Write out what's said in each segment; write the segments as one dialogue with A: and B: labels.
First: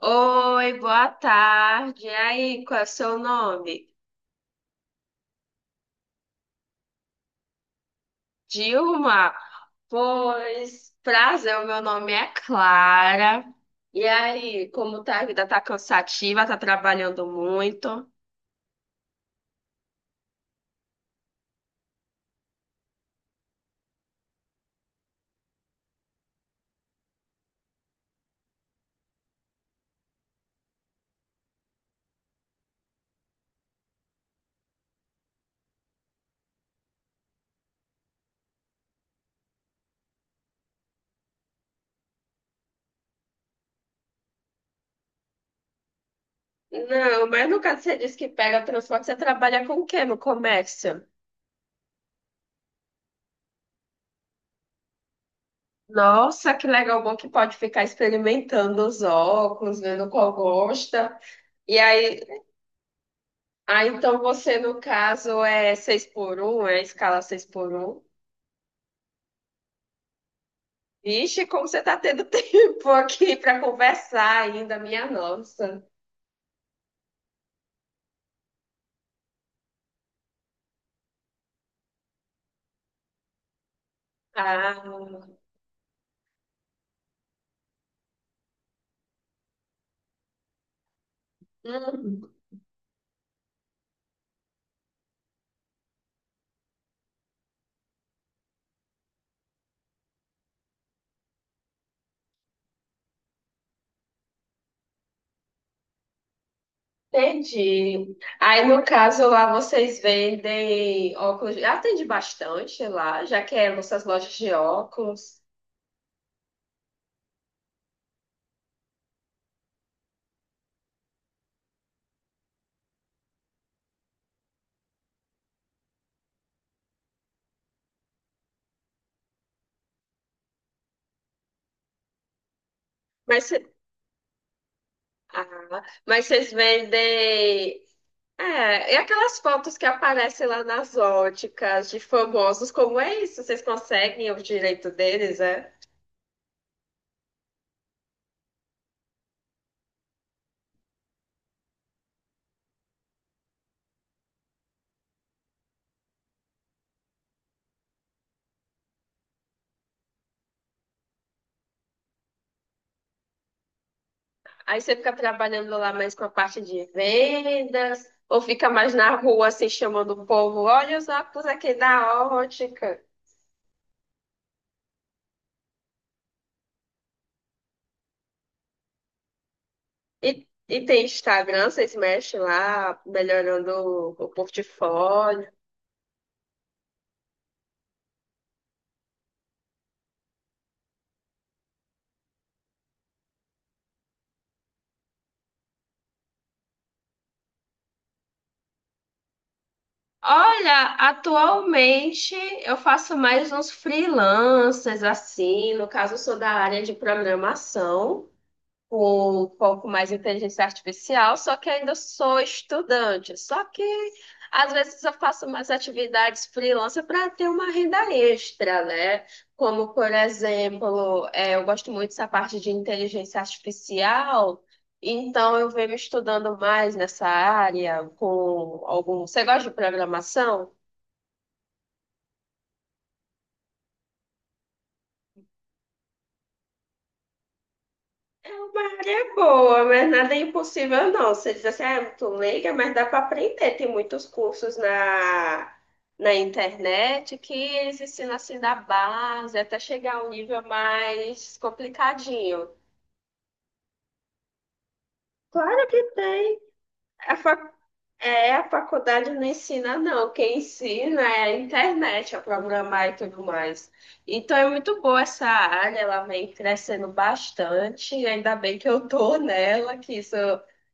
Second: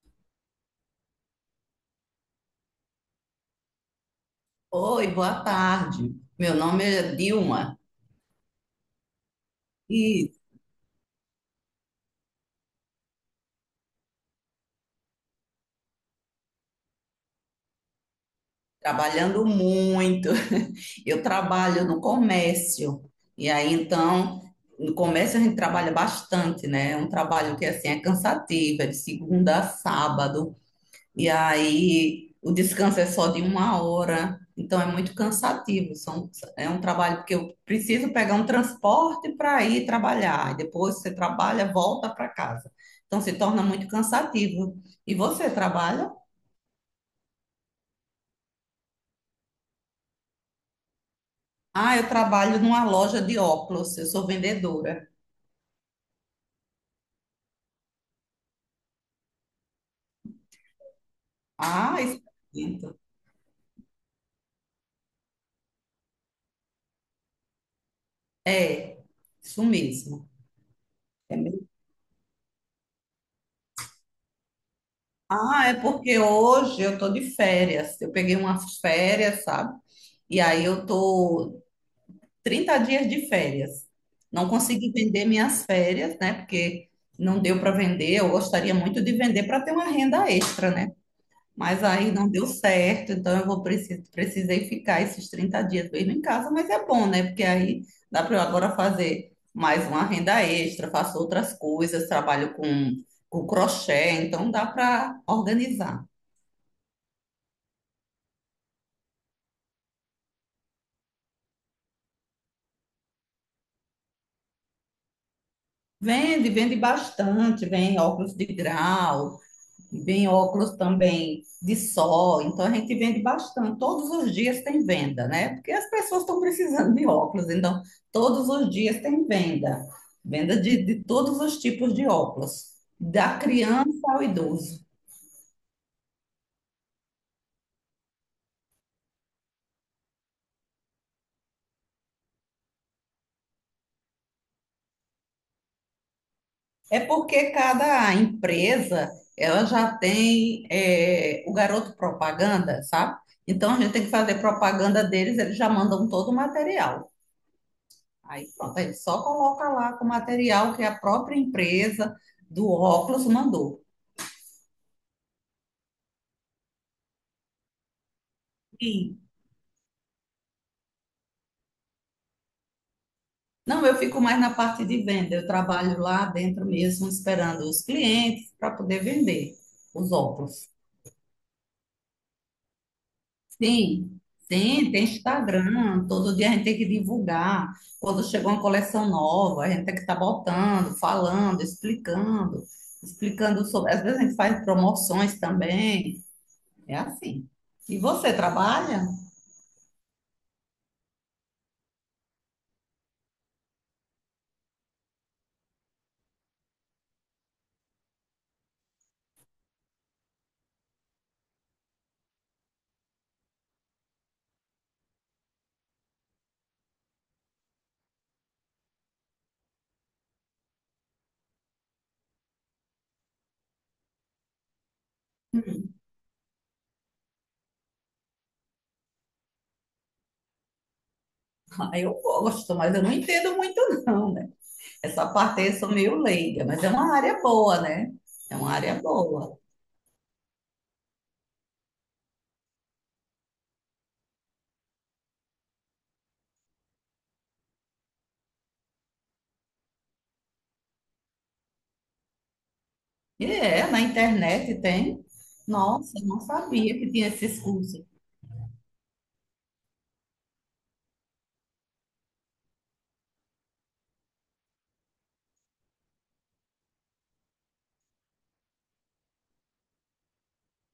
A: Oi, boa tarde. E aí, qual é o seu nome?
B: Oi, boa tarde. Meu nome é Dilma
A: Dilma?
B: e
A: Pois, prazer, o meu nome é Clara. E aí, como tá a vida? Tá cansativa? Tá trabalhando muito?
B: trabalhando muito. Eu trabalho no comércio e aí então no comércio a gente trabalha bastante, né? É um trabalho que assim é cansativo, é de segunda a sábado. E aí o descanso é só de uma hora, então é muito cansativo. São, é um trabalho porque eu preciso pegar um transporte para ir trabalhar. E depois você trabalha, volta para casa. Então se torna muito cansativo. E você trabalha?
A: Não, mas no caso você disse que pega transporte, você trabalha com o quê no comércio?
B: Ah, eu trabalho numa loja de óculos, eu sou vendedora.
A: Nossa, que legal, bom que pode ficar experimentando os óculos, vendo qual gosta. E
B: Ah, isso
A: aí,
B: é lindo.
A: ah, então você, no caso, é 6 por um, é a escala 6 por um?
B: É, isso mesmo. É
A: Vixe, como
B: mesmo?
A: você está tendo tempo aqui para conversar ainda, minha
B: Ah, é
A: nossa.
B: porque hoje eu tô de férias. Eu peguei umas férias, sabe? E aí eu tô 30 dias de férias. Não
A: Ah,
B: consegui vender minhas férias, né? Porque não deu para vender. Eu gostaria muito de vender para ter uma renda extra, né? Mas aí
A: hum,
B: não deu certo, então eu vou precisei ficar esses 30 dias mesmo em casa, mas é bom, né? Porque aí dá para eu agora fazer mais uma renda extra, faço outras coisas, trabalho com crochê, então dá para organizar.
A: entendi. Aí, no caso, lá vocês vendem óculos. Eu Atende bastante lá, já que é nossas lojas de óculos.
B: Vende, vende bastante, vem óculos de grau, vem óculos também de sol, então a gente vende bastante. Todos os dias tem venda, né? Porque as pessoas estão precisando de óculos, então todos os dias tem venda. Venda de todos os tipos de óculos, da
A: Mas, cê-
B: criança ao idoso.
A: mas vocês vendem. É, e aquelas fotos que aparecem lá nas óticas de famosos, como é isso? Vocês conseguem o direito deles, é?
B: É porque cada empresa ela já tem o garoto propaganda, sabe? Então a gente tem que fazer propaganda deles, eles já mandam todo o material. Aí pronto, aí só coloca lá com o material que a própria empresa do óculos mandou.
A: Aí você fica trabalhando lá mais com a parte de vendas, ou fica mais na
B: E,
A: rua assim chamando o povo, olha os óculos aqui da ótica.
B: não, eu fico mais na parte de venda, eu trabalho lá dentro mesmo esperando os clientes para poder vender os
A: E,
B: óculos.
A: e tem Instagram, vocês mexem lá, melhorando o,
B: Sim,
A: o
B: sim, tem
A: portfólio.
B: Instagram, todo dia a gente tem que divulgar. Quando chega uma coleção nova, a gente tem que estar botando, falando, explicando, explicando sobre. Às vezes a gente faz promoções também, é assim. E você trabalha?
A: Olha, atualmente eu faço mais uns freelancers assim, no caso eu sou da área de programação. Com foco mais em inteligência artificial, só que ainda sou estudante. Só que às vezes eu faço umas atividades freelancer para ter uma renda extra, né? Como, por exemplo, é, eu gosto muito dessa parte de inteligência artificial, então eu venho estudando mais nessa área com algum. Você gosta de programação?
B: Ah, eu gosto, mas eu não entendo muito, não, né? Essa parte aí eu sou meio leiga, mas é uma área boa, né? É uma área
A: É
B: boa.
A: boa, mas nada é impossível, não. Você diz assim, ah, é muito leiga, mas dá para aprender. Tem muitos cursos na internet que eles ensinam assim da base até chegar a um nível mais complicadinho.
B: E é, na internet tem.
A: Claro que
B: Nossa, eu não
A: tem.
B: sabia que tinha
A: A
B: esses cursos.
A: É, a faculdade não ensina, não. Quem ensina é a internet a programar e tudo mais. Então é muito boa essa área, ela vem crescendo bastante, e ainda bem que eu tô nela, que isso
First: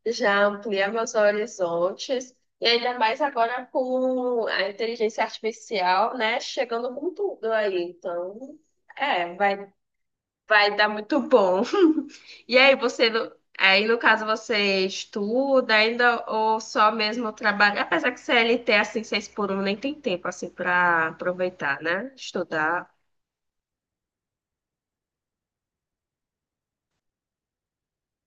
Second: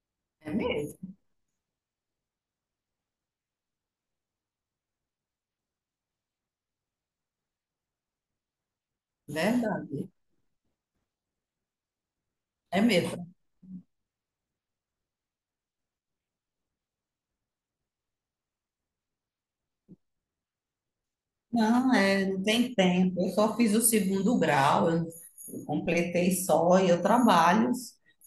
A: já
B: É
A: amplia meus
B: mesmo,
A: horizontes. E ainda mais agora com a inteligência artificial, né, chegando com tudo aí. Então, é, vai,
B: verdade.
A: vai dar muito bom. E aí
B: É
A: você,
B: mesmo.
A: aí no caso você estuda ainda ou só mesmo trabalha? Apesar que CLT assim, seis por um nem tem tempo assim para aproveitar,
B: Não,
A: né?
B: é, não tem
A: Estudar.
B: tempo. Eu só fiz o segundo grau, eu completei só e eu trabalho,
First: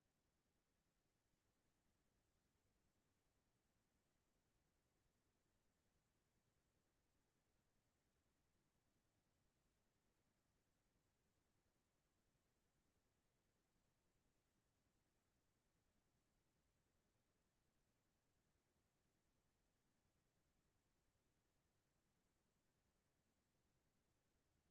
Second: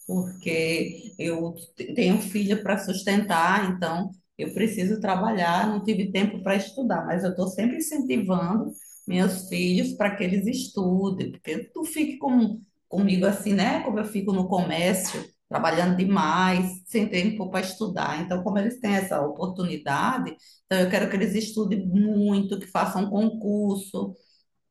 B: porque eu tenho filha para sustentar, então eu preciso trabalhar, não tive tempo para estudar, mas eu estou sempre incentivando meus filhos para que eles estudem, porque tu fique com, comigo assim, né? Como eu fico no comércio, trabalhando demais, sem tempo para estudar. Então, como eles têm essa oportunidade, então, eu quero que eles estudem muito, que façam um concurso,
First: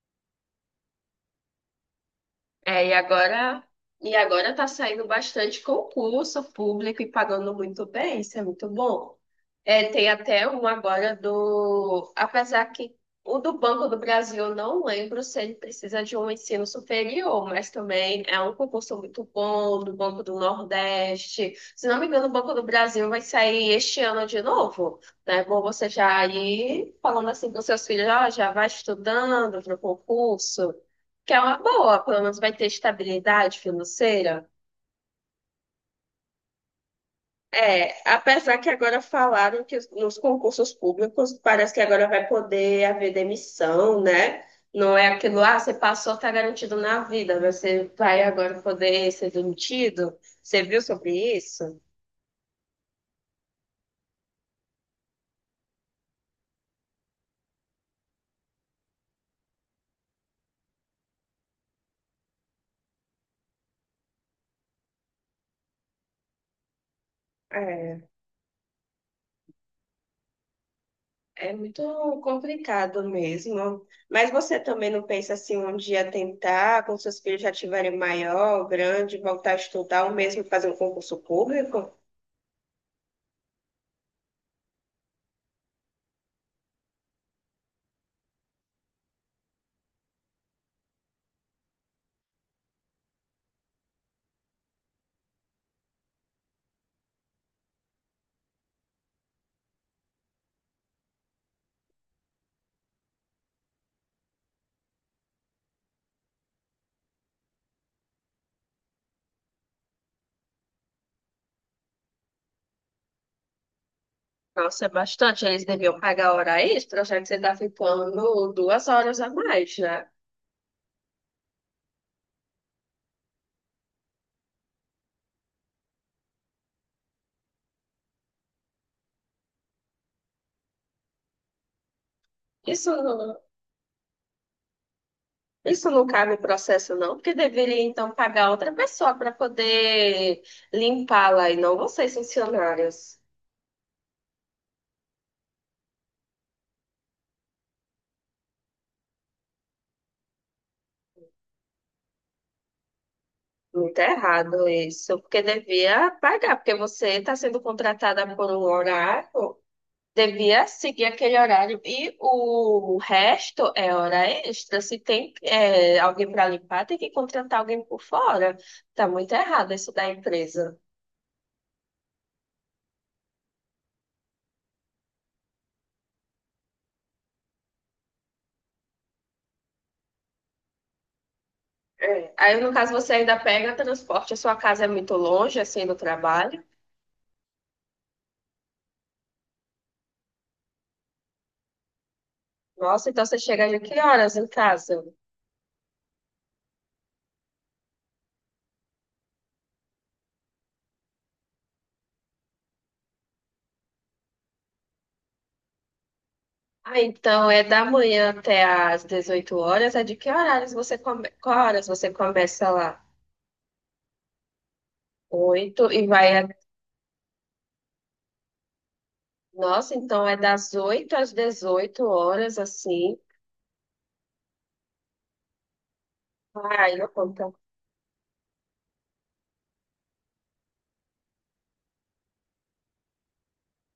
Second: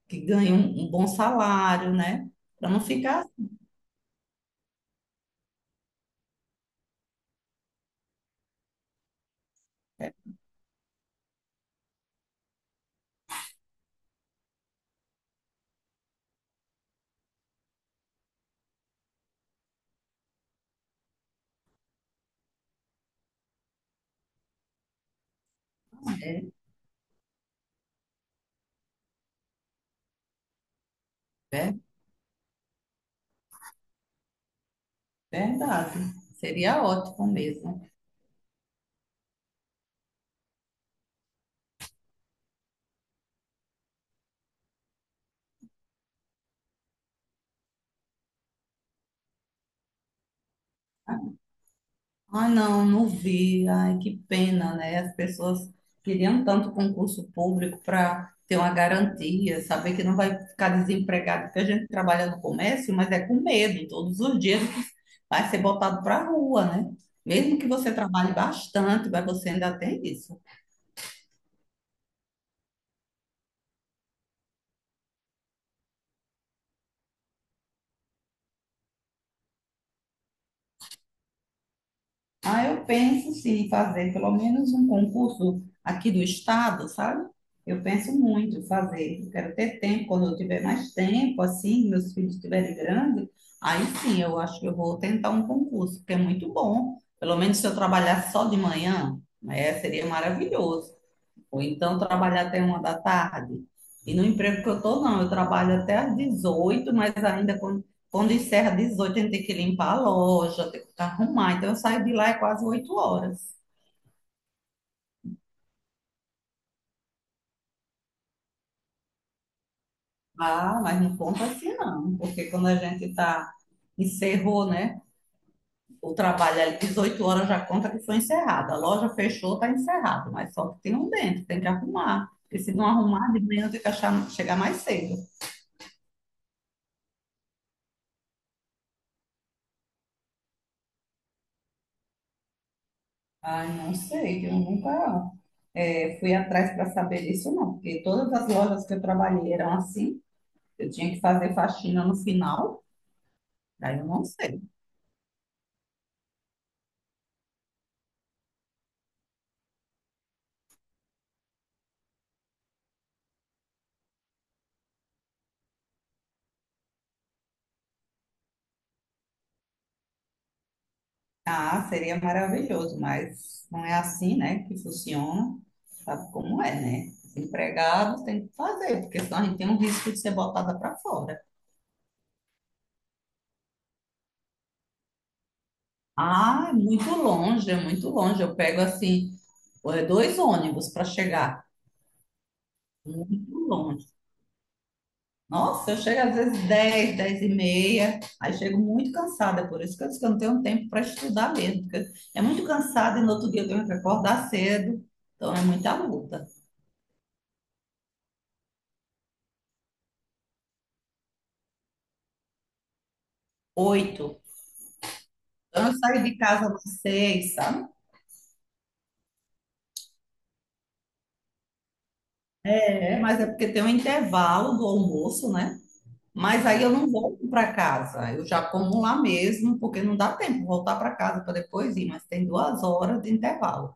B: que ganhem um bom salário, né? Para não
A: É, e
B: ficar.
A: agora, e agora tá saindo bastante concurso público e pagando muito bem, isso é muito bom. É, tem
B: É,
A: até um agora do, apesar que o do Banco do Brasil, eu não lembro se ele precisa de um ensino superior, mas também é um concurso muito bom do Banco do Nordeste. Se não me engano, o Banco do Brasil vai sair este ano de novo, né? Bom, você já
B: é,
A: ir falando assim com seus filhos, ó, já vai estudando para o concurso. Que é uma
B: é
A: boa, pelo menos vai ter estabilidade financeira.
B: verdade. Seria ótimo mesmo.
A: É, apesar que agora falaram que nos concursos públicos parece que agora vai poder haver demissão, né? Não é aquilo, ah, você passou, tá garantido na vida, mas você vai agora poder ser demitido. Você viu sobre isso?
B: Ai, não, não vi. Ai, que pena, né? As pessoas queriam tanto concurso público para ter uma garantia, saber que não vai ficar desempregado, porque a gente trabalha no comércio, mas é com medo. Todos os dias vai ser botado para a rua, né? Mesmo que você
A: É,
B: trabalhe bastante, mas você ainda tem isso.
A: é, muito complicado mesmo. Mas você também não pensa assim um dia tentar, quando seus filhos já tiverem maior, grande, voltar a estudar ou mesmo fazer um concurso público?
B: Ah, eu penso sim em fazer pelo menos um concurso aqui do estado, sabe? Eu penso muito em fazer. Eu quero ter tempo, quando eu tiver mais tempo, assim, meus filhos estiverem grandes, aí sim, eu acho que eu vou tentar um concurso, porque é muito bom. Pelo menos se eu trabalhar só de manhã, né, seria maravilhoso. Ou então trabalhar até uma da tarde. E no emprego que eu estou, não, eu trabalho até às 18, mas ainda quando encerra às 18, a gente tem que limpar a loja, tem que arrumar. Então eu saio de lá é quase 8 horas.
A: Nossa, é bastante. Eles deviam pagar hora extra, já que você está ficando 2 horas a mais, né?
B: Ah, mas não conta assim não, porque quando a gente tá, encerrou, né? O trabalho ali, 18 horas já conta que foi encerrado. A loja fechou, tá encerrado, mas só que tem um dentro, tem que arrumar. Porque se não
A: Isso
B: arrumar,
A: não,
B: de manhã tem que achar, chegar mais cedo.
A: isso não cabe no processo, não, porque deveria então pagar outra pessoa para poder limpá-la e não vocês, funcionários.
B: Ai, não sei, eu nunca fui atrás para saber disso, não, porque todas as lojas que eu trabalhei eram assim, eu tinha que fazer faxina no final,
A: Muito
B: daí eu não sei.
A: errado isso, porque devia pagar, porque você está sendo contratada por um horário. Devia seguir aquele horário. E o resto é hora extra. Se tem é, alguém para limpar, tem que contratar alguém por fora. Tá muito errado isso da empresa.
B: Ah, seria maravilhoso, mas não é assim, né, que funciona, sabe como é, né? Os empregados têm que fazer, porque senão a gente tem um risco de ser botada para fora.
A: É. Aí, no caso, você ainda pega transporte, a sua casa é muito longe, assim, do trabalho.
B: Ah, é muito longe, eu pego assim, 2 ônibus para chegar,
A: Nossa, então você
B: muito
A: chega de que
B: longe.
A: horas em casa?
B: Nossa, eu chego às vezes 10, 10 e meia, aí chego muito cansada, por isso que eu disse que eu não tenho tempo para estudar mesmo, porque é muito cansada e no outro dia eu tenho que acordar cedo, então é muita luta.
A: Ah, então é da manhã até às 18 horas. É de que horários você come... Qual horas você começa lá?
B: Oito,
A: 8
B: então eu
A: e
B: saio
A: vai.
B: de casa às 6, sabe?
A: Nossa, então é das 8 às 18 horas,
B: É,
A: assim.
B: mas é porque tem um intervalo do almoço, né? Mas aí eu
A: Ai,
B: não
A: não
B: volto
A: conta.
B: para casa, eu já como lá mesmo, porque não dá tempo de voltar para casa para depois ir, mas tem 2 horas de intervalo.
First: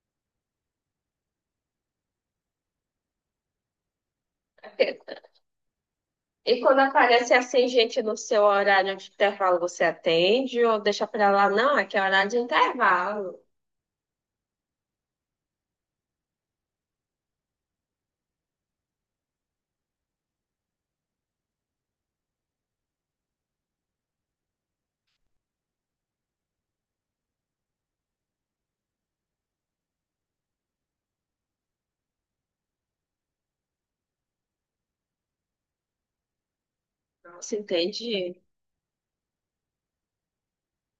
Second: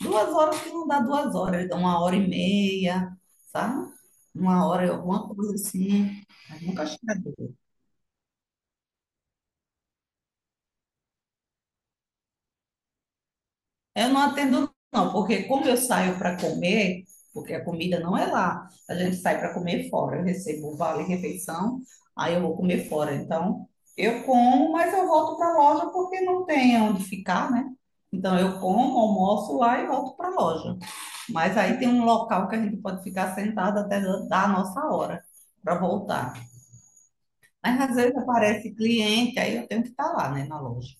B: Duas horas que não dá 2 horas, então 1 hora e meia, sabe? 1 hora, alguma coisa assim.
A: E
B: Mas
A: quando
B: nunca chega a
A: aparece
B: duas.
A: assim, gente, no seu horário de intervalo, você atende ou deixa pra lá? Não, aqui é horário de intervalo.
B: Eu não atendo, não, porque como eu saio para comer, porque a comida não é lá, a gente sai para comer fora. Eu recebo o vale refeição, aí eu vou comer fora. Então, eu como, mas eu volto para a loja porque não tem onde ficar, né? Então, eu como, almoço lá e volto para a loja. Mas aí tem um local que a gente pode ficar sentado até dar a nossa hora para voltar.
A: Nossa,
B: Mas às vezes
A: entendi.
B: aparece cliente, aí eu tenho que estar lá, né, na loja.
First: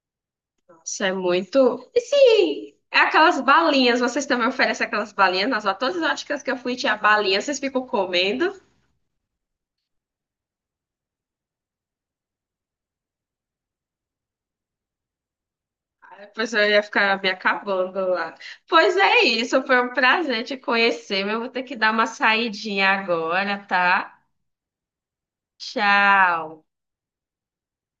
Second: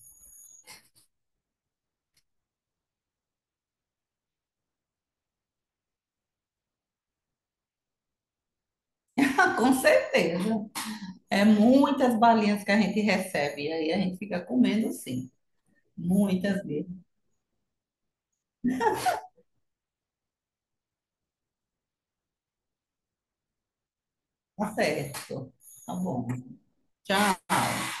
A: Nossa, é muito. E sim, é aquelas balinhas, vocês também oferecem aquelas balinhas? Nossa, todas as óticas que eu fui tinha balinha, vocês ficam comendo?
B: Com certeza. É muitas balinhas que a gente recebe, e aí a gente fica comendo sim.
A: Ai, depois
B: Muitas
A: eu ia
B: mesmo.
A: ficar me acabando lá. Pois é isso, foi um prazer te conhecer, mas eu vou ter que dar uma saidinha agora, tá?
B: Tá certo. Tá bom.
A: Tchau.
B: Tchau.